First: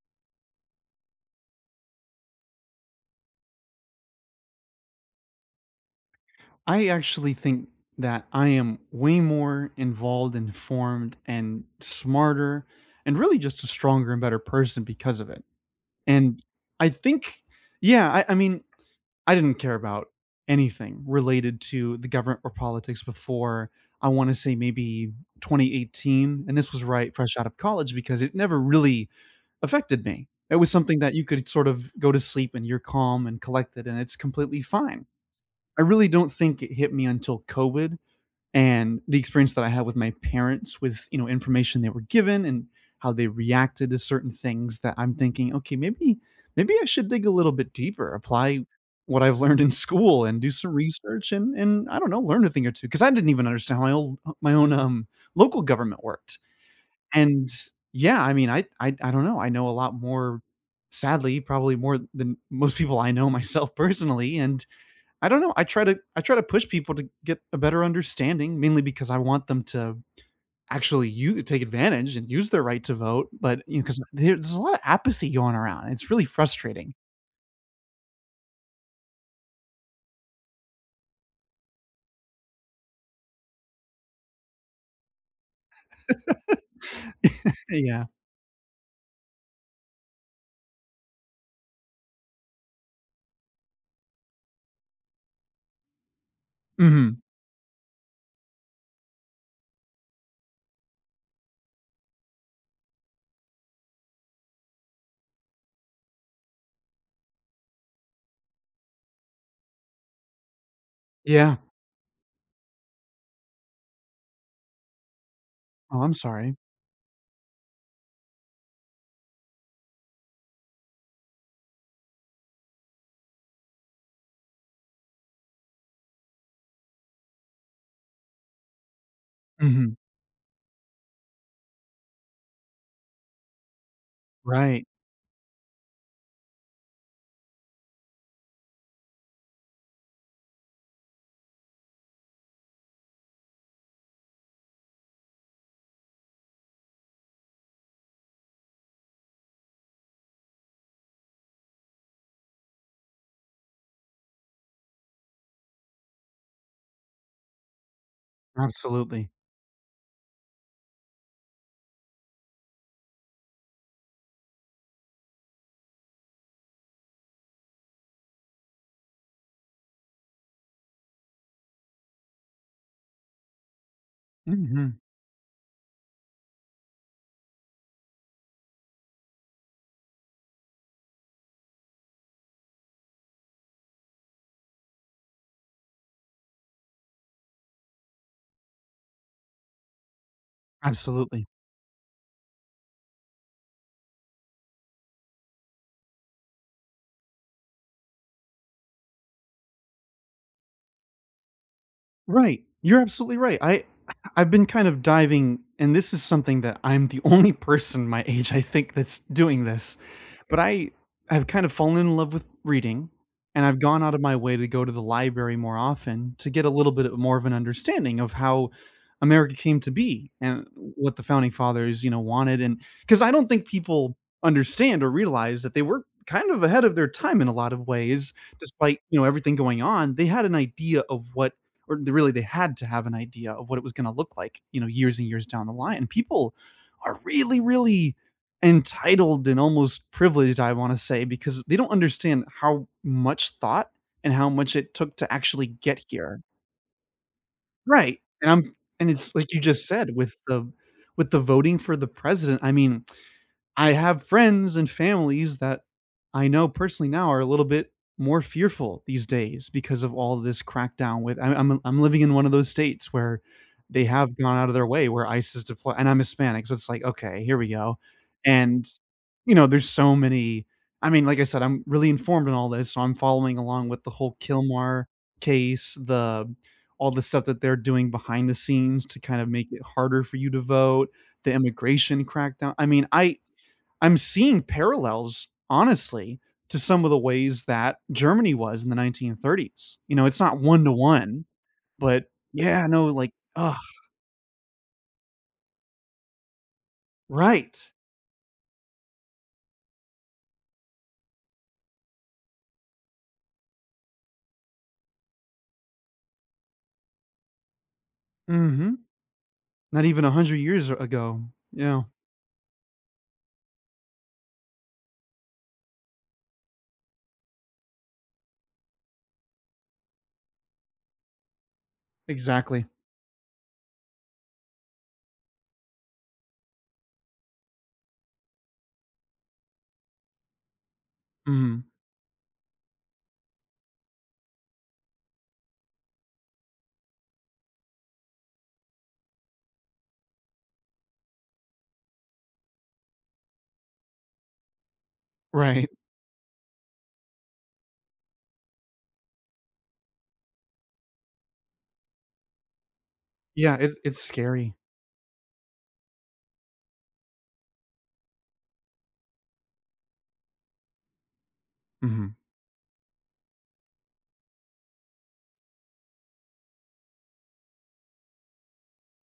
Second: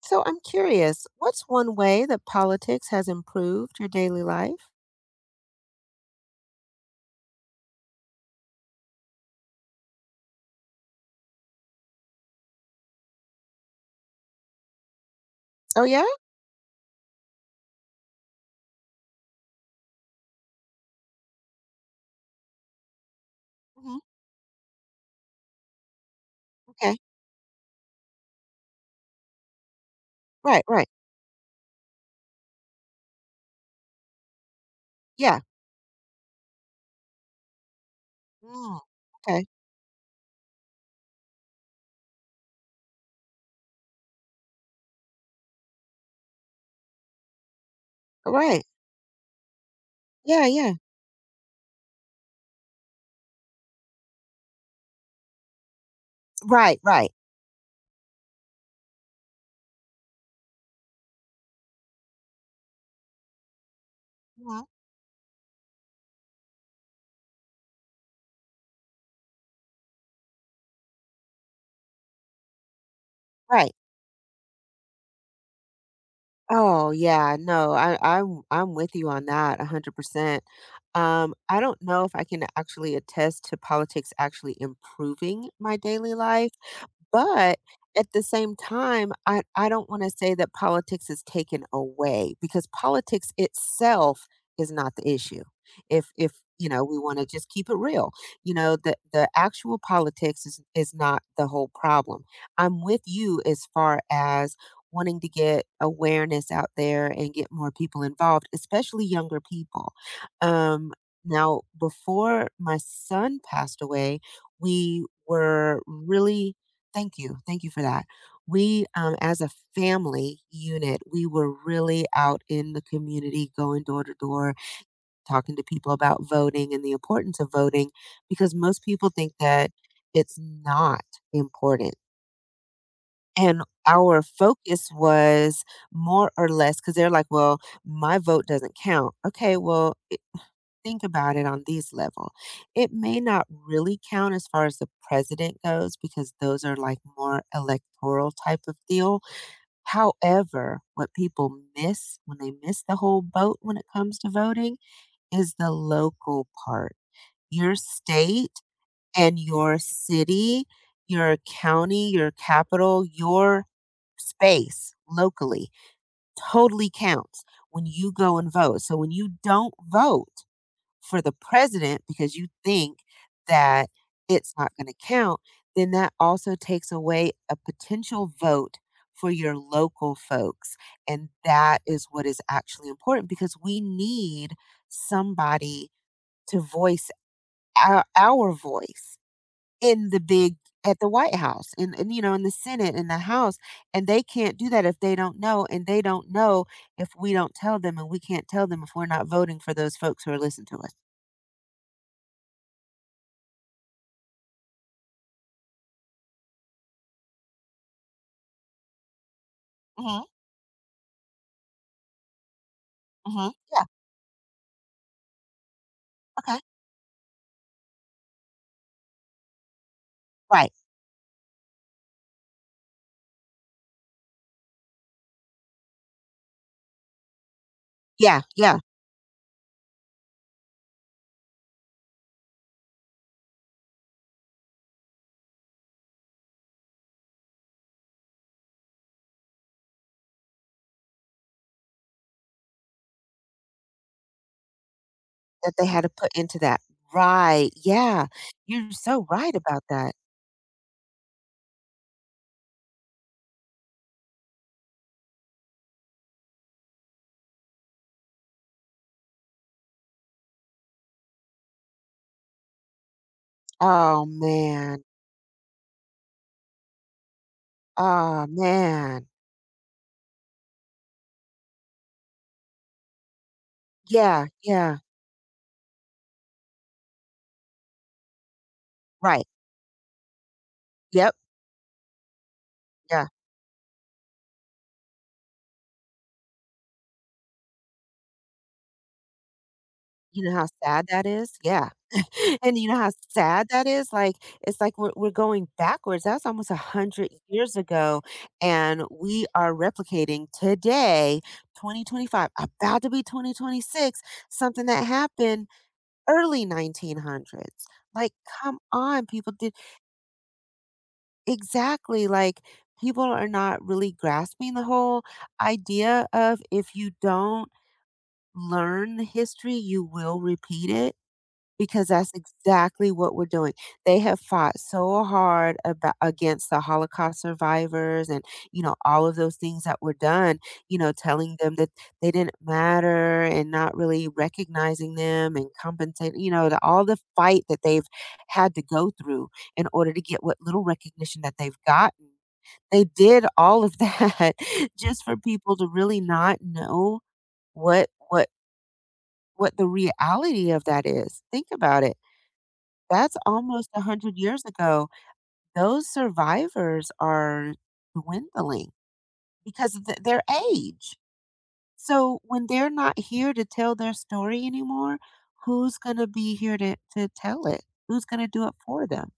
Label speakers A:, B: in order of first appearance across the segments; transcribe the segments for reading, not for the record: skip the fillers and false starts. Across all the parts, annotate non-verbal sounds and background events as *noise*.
A: So I'm curious, what's one way that politics has improved your daily life?
B: I actually think that I am way more involved, informed, and smarter, and really just a stronger and better person because of it.
A: Oh, yeah?
B: And I think, yeah, I mean, I didn't care about anything related to the government or politics before
A: Hmm.
B: I want to say maybe 2018. And this was
A: Okay.
B: right fresh out of college because it never really affected me. It
A: Right,
B: was
A: right.
B: something that you could sort of go to sleep and you're calm and collected, and it's completely fine.
A: Yeah.
B: I really don't think it hit me until COVID
A: Mm,
B: and the
A: okay.
B: experience that I had with my parents with, you know, information they were given and how they reacted to certain things that I'm thinking, okay, maybe I should dig a little bit deeper,
A: Oh, right.
B: apply what I've learned in school and
A: Yeah,
B: do
A: yeah.
B: some research and I don't know, learn a thing or two because I didn't even understand how my own local government worked.
A: Right, right.
B: And yeah, I mean, I don't know. I know a lot more sadly probably more than most people I know *laughs* myself personally
A: Hmm.
B: and I don't know. I try to push people to get a better understanding, mainly because I want them to actually you take advantage and use their right to vote. But
A: Right.
B: you know, because there's a lot of apathy going around. It's really
A: Oh,
B: frustrating.
A: yeah. No, I'm with you on that 100%. I don't know if I can actually attest to politics actually improving my daily life. But
B: Yeah.
A: at the same time, I don't want to say that politics is taken away because politics itself is not the issue. If we want
B: Hmm.
A: to just keep it real, the actual politics is not the whole problem. I'm with you as far as wanting to get awareness out there and get more people involved, especially younger people. Um,
B: Yeah.
A: now, before my son passed away, we were
B: Oh, I'm
A: really.
B: sorry.
A: Thank you. Thank you for that. We, as a family unit, we were really out in the community, going door to door, talking to people about voting and the importance of voting, because most people think that
B: Hmm.
A: it's not important. And our
B: Right.
A: focus was more or less because they're like, well, my vote doesn't count. Okay, well, think about it on these level. It may not really count as far as the president goes because those are like more electoral type of deal. However, what people miss when they miss the whole boat when it comes to voting is the local part. Your state
B: Absolutely.
A: and your city, your county, your capital, your space locally totally counts when you go and vote. So when you don't vote, for the president because you think that it's not going
B: Hmm.
A: to count, then that also takes away a potential vote for your local folks. And that is what is actually important because we need somebody to voice our voice in the big at the White
B: Absolutely.
A: House and in the Senate in the House and they can't do that if they don't know and they don't know if we don't tell them and we can't tell them if we're not voting for those folks who are listening to us.
B: Right. You're absolutely right. I I've been kind of diving, and this is something that I'm the *laughs* only person my age I think that's doing this.
A: Mhm.
B: But I have kind of fallen in love with reading,
A: Mhm.
B: and I've
A: Yeah,
B: gone out of my way to go to the library more often to
A: okay.
B: get a little bit more of an understanding of how America came to be and
A: Right.
B: what the founding fathers, you know, wanted. And because I don't think people understand or realize that they were kind of ahead of their time in a lot of ways,
A: Yeah, yeah,
B: despite, you know, everything going on. They had an idea of what, or they had to have an idea of what it was going to look like, you know, years and years down the line. And people are really entitled and almost privileged, I want to say, because they don't understand how much thought and how much it took to actually
A: that they had
B: get
A: to put
B: here.
A: into that. Right,
B: Right.
A: yeah.
B: And I'm
A: You're
B: and
A: so
B: it's like
A: right
B: you
A: about
B: just
A: that.
B: said with the voting for the president, I mean, I have friends and families that I know personally now are a little bit more fearful these days because of all this crackdown with I'm living in one of those states where they
A: Oh,
B: have gone out of their
A: man.
B: way where ICE is deploy and I'm Hispanic, so it's like, "Okay, here we go."
A: Oh,
B: And,
A: man.
B: you know, there's so many I mean, like I said, I'm really informed in all this, so I'm following along with the whole
A: Yeah, yeah.
B: Kilmar case, the all the stuff that they're doing behind the scenes to kind
A: Right.
B: of make it harder for you to vote,
A: Yep,
B: the immigration crackdown.
A: yeah.
B: I'm seeing parallels, honestly, to some of the ways that Germany was in the 1930s. You know, it's
A: You know
B: not
A: how
B: one to
A: sad that
B: one,
A: is? Yeah.
B: but
A: *laughs* And
B: yeah,
A: you know
B: no,
A: how
B: like,
A: sad
B: ugh,
A: that is? Like, it's like we're going backwards. That's almost 100 years
B: right.
A: ago, and we are replicating today, 2025, about to be 2026, something that happened early 1900s. Like, come
B: Hmm.
A: on, people did
B: Not even 100 years ago. Yeah,
A: exactly like people are not really grasping the whole idea of if you don't learn history, you will repeat it. Because that's
B: exactly.
A: exactly what we're doing. They have fought so hard about against the Holocaust survivors and, all of those things that were done, telling them that
B: Hmm.
A: they didn't matter and not really recognizing them and compensating, all the fight that they've had to go through in order to get what little recognition that they've gotten. They did all of that *laughs* just for people to
B: Right.
A: really not know what what what the reality of that is. Think about it. That's
B: Yeah,
A: almost
B: it's
A: 100 years
B: scary.
A: ago. Those survivors are dwindling because of th their age.
B: Hmm.
A: So when they're not here to tell their story anymore, who's gonna be here to tell it? Who's gonna do it for them?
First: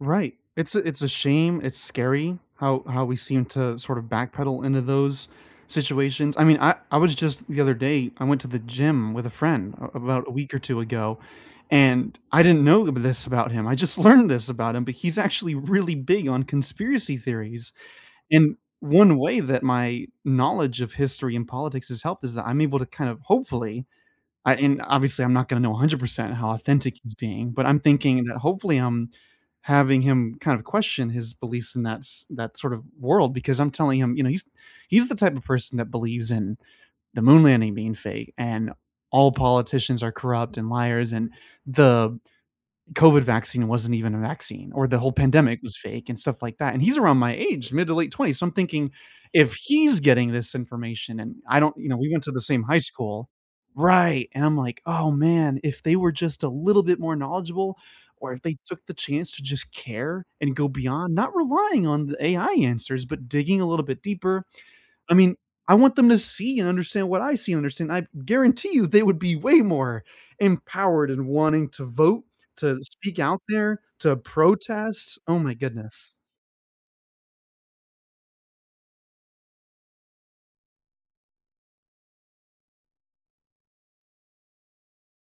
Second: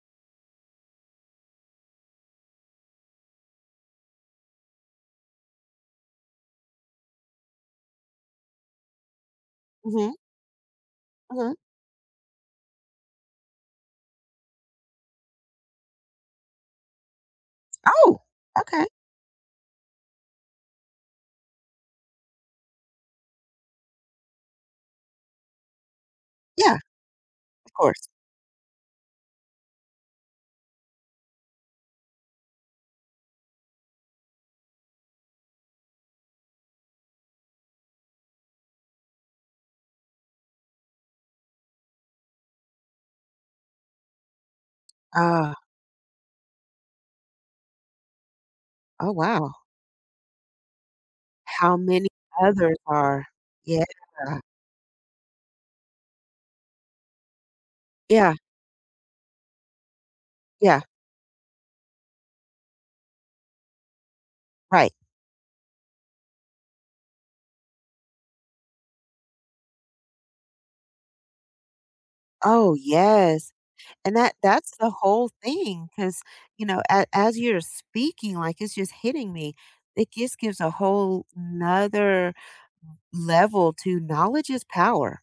B: Right. It's a shame, it's scary how we seem to sort of backpedal into those situations. I mean, I was just the other day, I went to the gym with a friend a
A: Mhm,
B: about a week or 2 ago,
A: mhm.
B: and I didn't know this about him, I just *laughs* learned this about him, but he's actually really big on conspiracy theories,
A: Oh,
B: and
A: okay.
B: one way that my knowledge of history and politics has helped is that I'm able to kind of hopefully I and obviously, I'm not gonna know 100% how
A: Yeah,
B: authentic he's being, but
A: of
B: I'm
A: course.
B: thinking that hopefully I'm having him kind of question his beliefs in that sort of world because I'm telling him, you know, he's the type of person that believes in the moon landing being fake and all politicians are corrupt and liars and the COVID vaccine wasn't even a vaccine, or the whole
A: Ah,
B: pandemic was fake and stuff like that. And he's around my age, mid to late 20s. So I'm thinking,
A: oh, wow.
B: if he's getting this information and I don't,
A: How
B: you know,
A: many
B: we went to the same
A: others
B: high
A: are.
B: school.
A: Yeah.
B: Right. And I'm like, oh man, if they were just a little bit more knowledgeable, or
A: Yeah,
B: if they took the chance to just care and go
A: yeah,
B: beyond, not relying on the AI answers, but digging a little bit deeper,
A: right.
B: I mean, I want them to see and understand what I see and understand. I guarantee you they would be way more empowered in wanting to vote,
A: Oh,
B: to speak out
A: yes,
B: there,
A: and
B: to
A: that's the
B: protest.
A: whole
B: Oh my
A: thing,
B: goodness.
A: because you know, a as you're speaking, like, it's just hitting me. It just gives a whole 'nother level to knowledge is power.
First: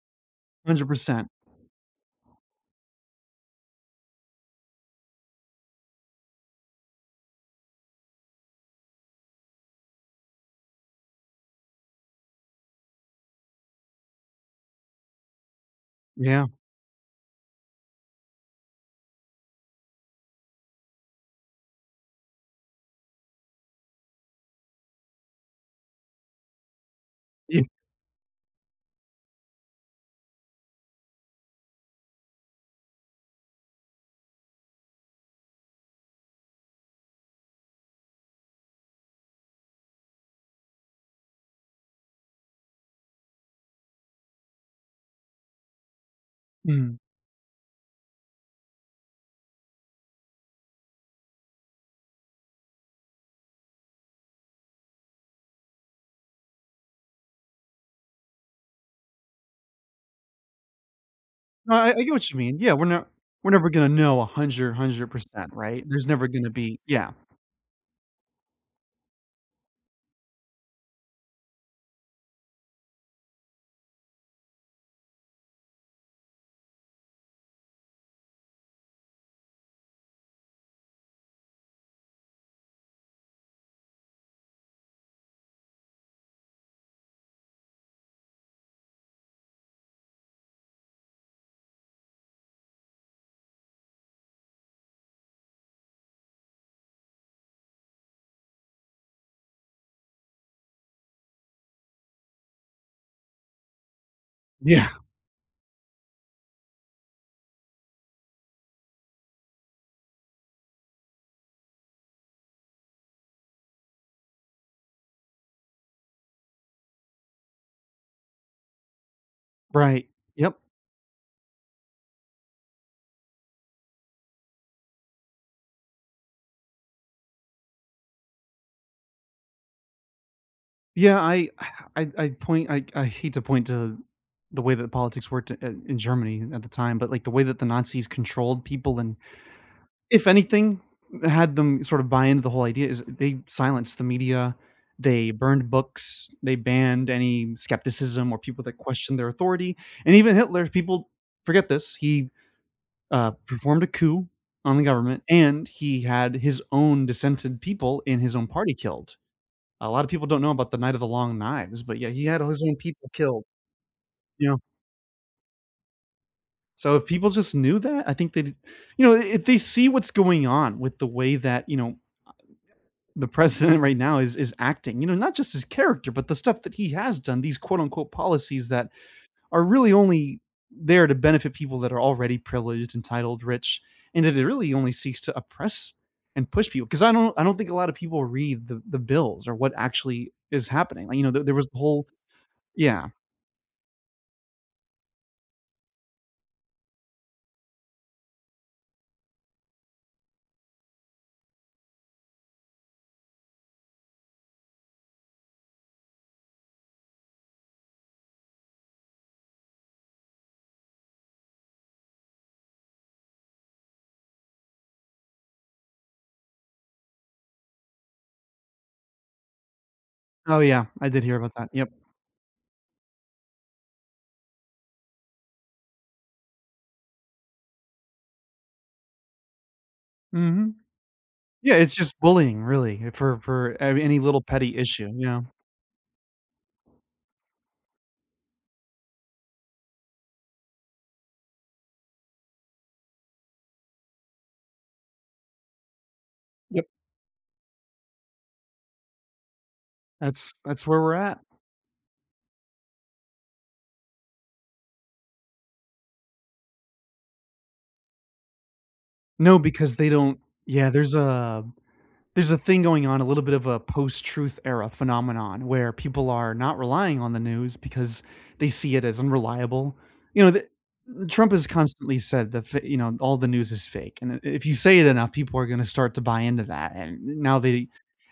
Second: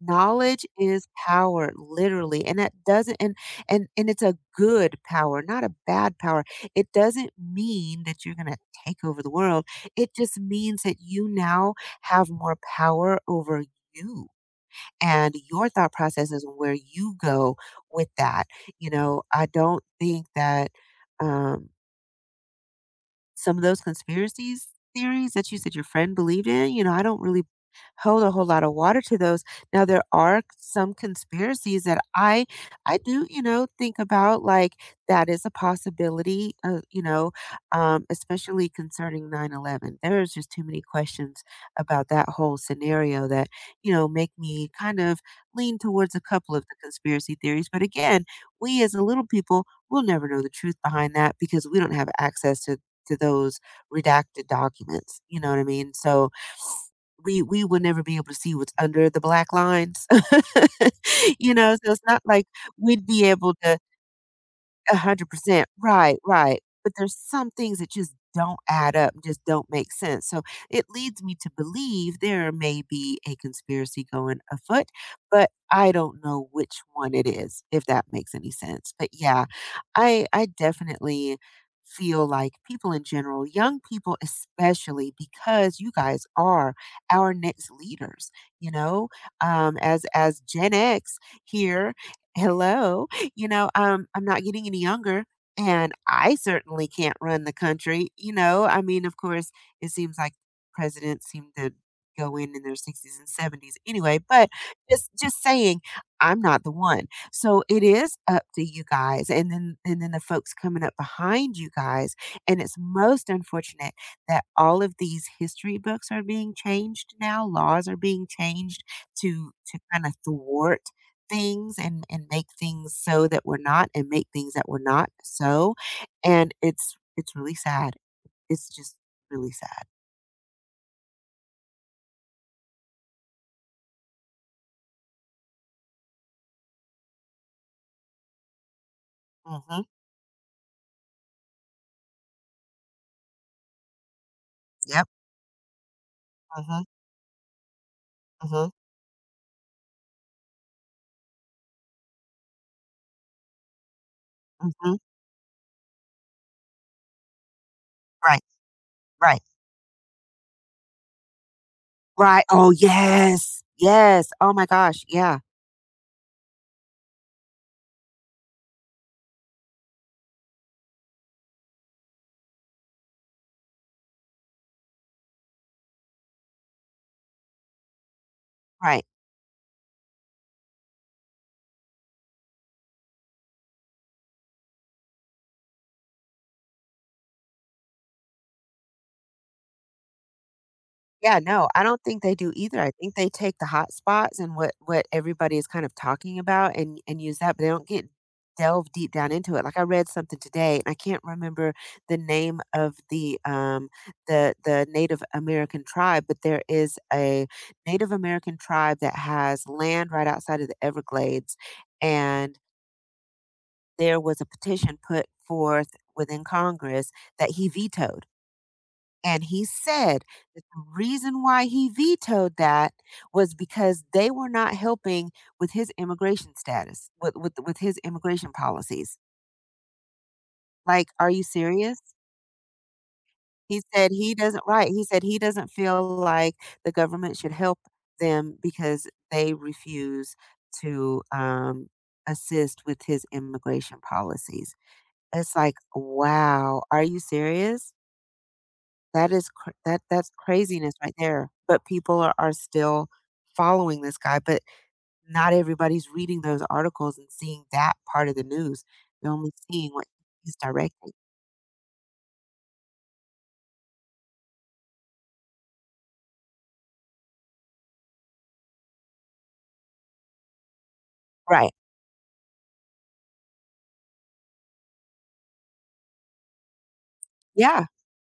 A: Knowledge is
B: 100%.
A: power, literally, and that doesn't and it's a good power, not a bad power. It doesn't mean that you're gonna take over the world. It just means that you now have more power over you and your thought processes
B: Yeah.
A: and where you go with that. You know, I don't think that um some of those conspiracies theories that you said your friend believed in, I don't really
B: Yeah.
A: hold a whole lot of water to those. Now there are some conspiracies that I do, think about like that is a possibility, especially concerning 9/11. There's just too many questions about that whole scenario that, make me kind of lean towards a couple of the
B: Mm.
A: conspiracy theories, but again, we as a little people will never know the truth behind that because we don't have access to those redacted documents. You know what I mean? So we will never be able to see what's under the black lines. *laughs* you know,
B: No,
A: so it's
B: I get
A: not
B: what you
A: like
B: mean. Yeah,
A: we'd be
B: we're
A: able
B: never
A: to
B: gonna know a 100%,
A: 100%.
B: right? There's
A: Right,
B: never gonna
A: right.
B: be
A: But
B: yeah.
A: there's some things that just don't add up, just don't make sense. So it leads me to believe there may be a conspiracy going afoot, but I don't know which one it is, if that makes any sense. But yeah, I definitely feel like people in general, young people especially, because you guys are our next leaders, you know, as Gen X here. Hello. *laughs* You know, I'm not getting any younger, and I certainly can't run the country. You know, I mean, of course, it seems like presidents seem to go in their 60s and 70s anyway, but
B: Yeah.
A: just saying, I'm not the one. So it is up to you guys, and then the folks coming up behind you guys, and it's most unfortunate that all of these history books are being changed now. Laws are being changed to kind
B: Right.
A: of
B: Yep.
A: thwart things and make things so that we're not and make things that we're not so, and it's really sad. It's just really sad.
B: Yeah, I hate to point to the way that politics worked I in Germany at the time, but, like, the way that the Nazis controlled people and
A: Mhm.
B: if anything, had them sort of buy into the whole idea is they silenced the media,
A: Yep.
B: they burned books, they
A: Mhm.
B: banned any skepticism or people
A: Mhm.
B: that questioned their authority, and even Hitler. People forget this. He performed a coup on the
A: Mhm.
B: government, and he had his own dissented people in his
A: Right.
B: own party killed.
A: Right.
B: A lot of people don't know about the Night of the Long Knives, but yeah, he had
A: Right.
B: his
A: Oh,
B: own people killed.
A: yes. Yes.
B: You
A: Oh
B: know,
A: my gosh. Yeah.
B: so if people just knew that, I think they, you know, if they see what's going on with the way that, you know, the president right now is acting, you know, not just his character but the stuff that he has done, these quote unquote policies that
A: Right.
B: are really only there to benefit people that are already privileged, entitled, rich, and it really only seeks to oppress and push people because I don't think a lot of people read the bills or what actually is happening, like, you know,
A: Yeah,
B: there was
A: no,
B: the
A: I don't
B: whole
A: think they do either. I
B: yeah.
A: think they take the hot spots and what everybody is kind of talking about and use that, but they don't get delve deep down into it. Like I read something today and I can't remember the name of the the Native American tribe, but there is a Native American tribe that has land right outside of the Everglades and there was a petition put forth within Congress that he vetoed and he said
B: Oh
A: that the
B: yeah, I did hear
A: reason
B: about
A: why
B: that.
A: he
B: Yep.
A: vetoed that was because they were not helping with his immigration status, with his immigration policies.
B: Hmm.
A: Like, are you
B: Yeah, it's
A: serious?
B: just bullying really, for
A: He said
B: any
A: he
B: little
A: doesn't
B: petty
A: right, he
B: issue,
A: said
B: you
A: he
B: know.
A: doesn't feel like the government should help them because they refuse to assist with his immigration policies. It's like, wow,
B: Yep.
A: are you serious? That is cr that that's
B: That's
A: craziness
B: where
A: right
B: we're at.
A: there, but people are still following this guy, but not everybody's reading those articles and seeing that part of the news. They're only
B: No,
A: seeing
B: because
A: what
B: they don't
A: he's
B: yeah,
A: directing.
B: there's a thing going on, a little bit of a post-truth era phenomenon where people are not relying on the news because they see it as unreliable. You know, the Trump has
A: Right.
B: constantly said that, f you know, all the news is fake, and I if you say it enough, people are gonna start to buy into that, and now
A: Yeah.
B: they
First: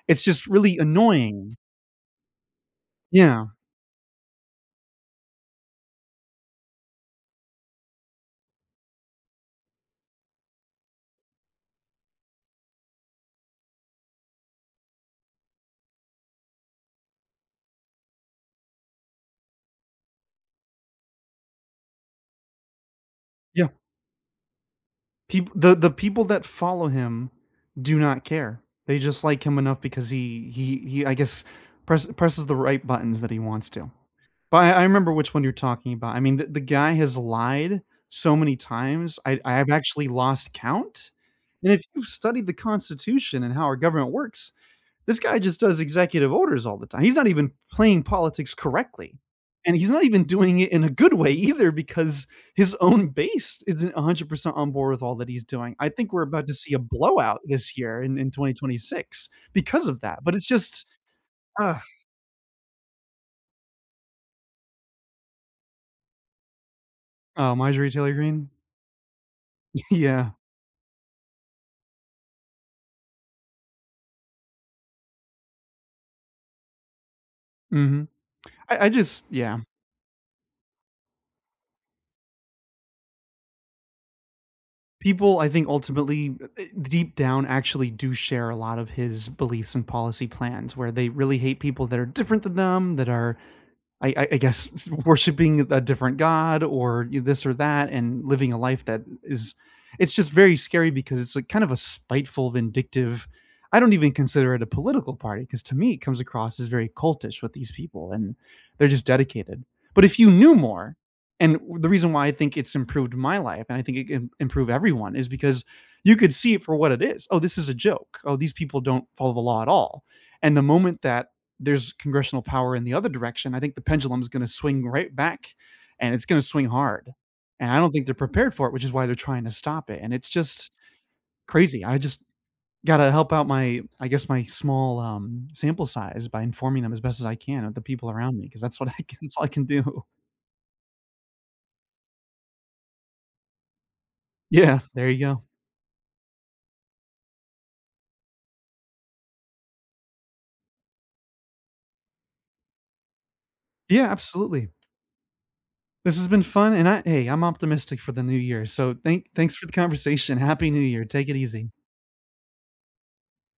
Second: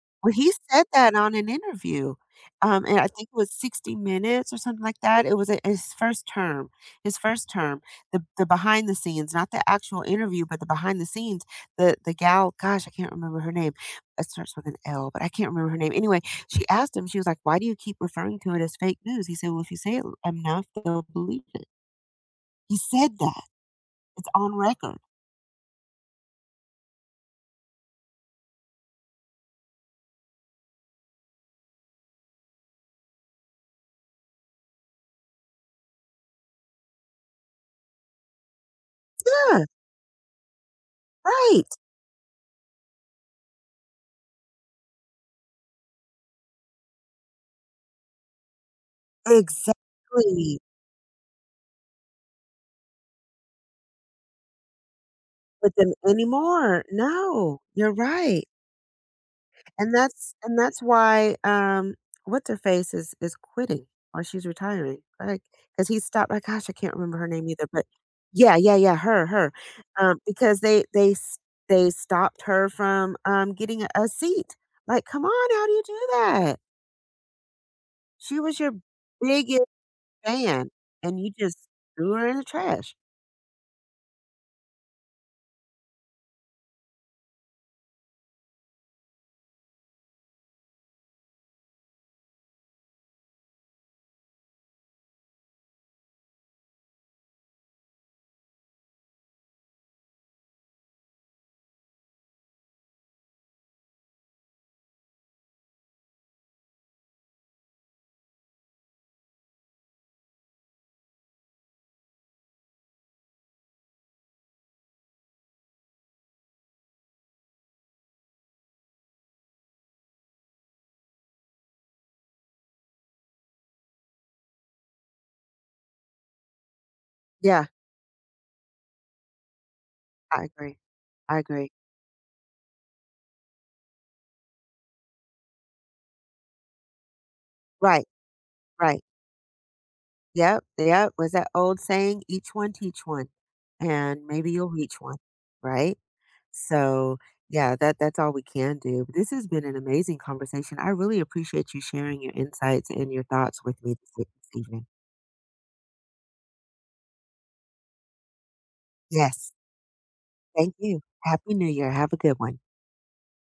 B: it's
A: Well,
B: just
A: he
B: really
A: said that on an
B: annoying.
A: interview, and I think it
B: Yeah,
A: was 60 Minutes or something like that. It was a his first term, the behind the scenes, not the actual interview, but the behind the scenes. The gal, gosh, I can't remember her name. It starts with an L, but I can't remember her name. Anyway, she asked him, she was like, "Why do you keep referring to it as fake news?" He said, "Well, if you say it enough, they'll believe it." He said that.
B: yeah.
A: It's on record.
B: People the people that follow him do not care. They just like him enough because I guess, presses the right buttons that he wants to. But I remember which one you're talking about. I mean, the guy has lied so many times, I
A: Yeah,
B: have actually lost count,
A: right.
B: and if you've studied the Constitution and how our government works, this guy just does executive orders all the time. He's not even playing politics correctly, and he's not even
A: Exactly.
B: doing it in a good way either because his own base isn't 100% on board with all that he's
A: But
B: doing. I
A: then
B: think we're about to see a
A: anymore,
B: blowout
A: no,
B: this
A: you're
B: year in
A: right.
B: 2026 because
A: And
B: of that,
A: that's
B: but it's
A: and that's
B: just,
A: why,
B: ugh.
A: what's her face is quitting or she's retiring, like because he stopped oh gosh, I can't remember her name
B: Oh,
A: either, but
B: Marjorie Taylor Greene?
A: yeah, yeah, yeah, her,
B: *laughs* Yeah.
A: because they stopped her from, getting a seat. Like, come on, how do you do that?
B: Mhm.
A: She was your
B: I just yeah.
A: biggest fan, and you just threw her in the trash.
B: People, I think, ultimately, eh, deep down, actually do share a lot of his beliefs and policy plans, where they really hate people that are different than them, that are, I guess, *laughs* worshiping a different god or this or that, and living a life that is. It's just very scary because it's like kind of a spiteful, vindictive. I don't even consider it a political party because to me it comes across as very cultish with these people, and they're just dedicated. But if you knew more, and the reason why I think it's improved my life and I think it can improve everyone is because you could see it for what it is. Oh, this is a joke. Oh, these people don't follow the law at all. And the moment that there's congressional power in the other direction, I think the pendulum is going to swing right back and it's going to swing hard.
A: Yeah,
B: And I don't think they're prepared for it, which is why they're trying to stop it. And it's
A: I
B: just
A: agree. I agree.
B: crazy. I just got to help out my, I guess, my small sample size by informing them as best as I can of the
A: Right,
B: people around me because that's what *laughs*
A: right.
B: that's all I can do.
A: Yep, yep, was that old saying, "Each one teach one," and maybe you'll
B: Yeah,
A: reach
B: there
A: one,
B: you go.
A: right? So, yeah, that's all we can do. But this has been an amazing conversation. I really appreciate you sharing your insights and your thoughts with me
B: Yeah,
A: this
B: absolutely.
A: evening.
B: This has been fun, and I hey, I'm optimistic for the new year, so
A: Yes,
B: thanks for the conversation. Happy
A: thank
B: New
A: you.
B: Year. Take it
A: Happy New
B: easy.
A: Year. Have a good one.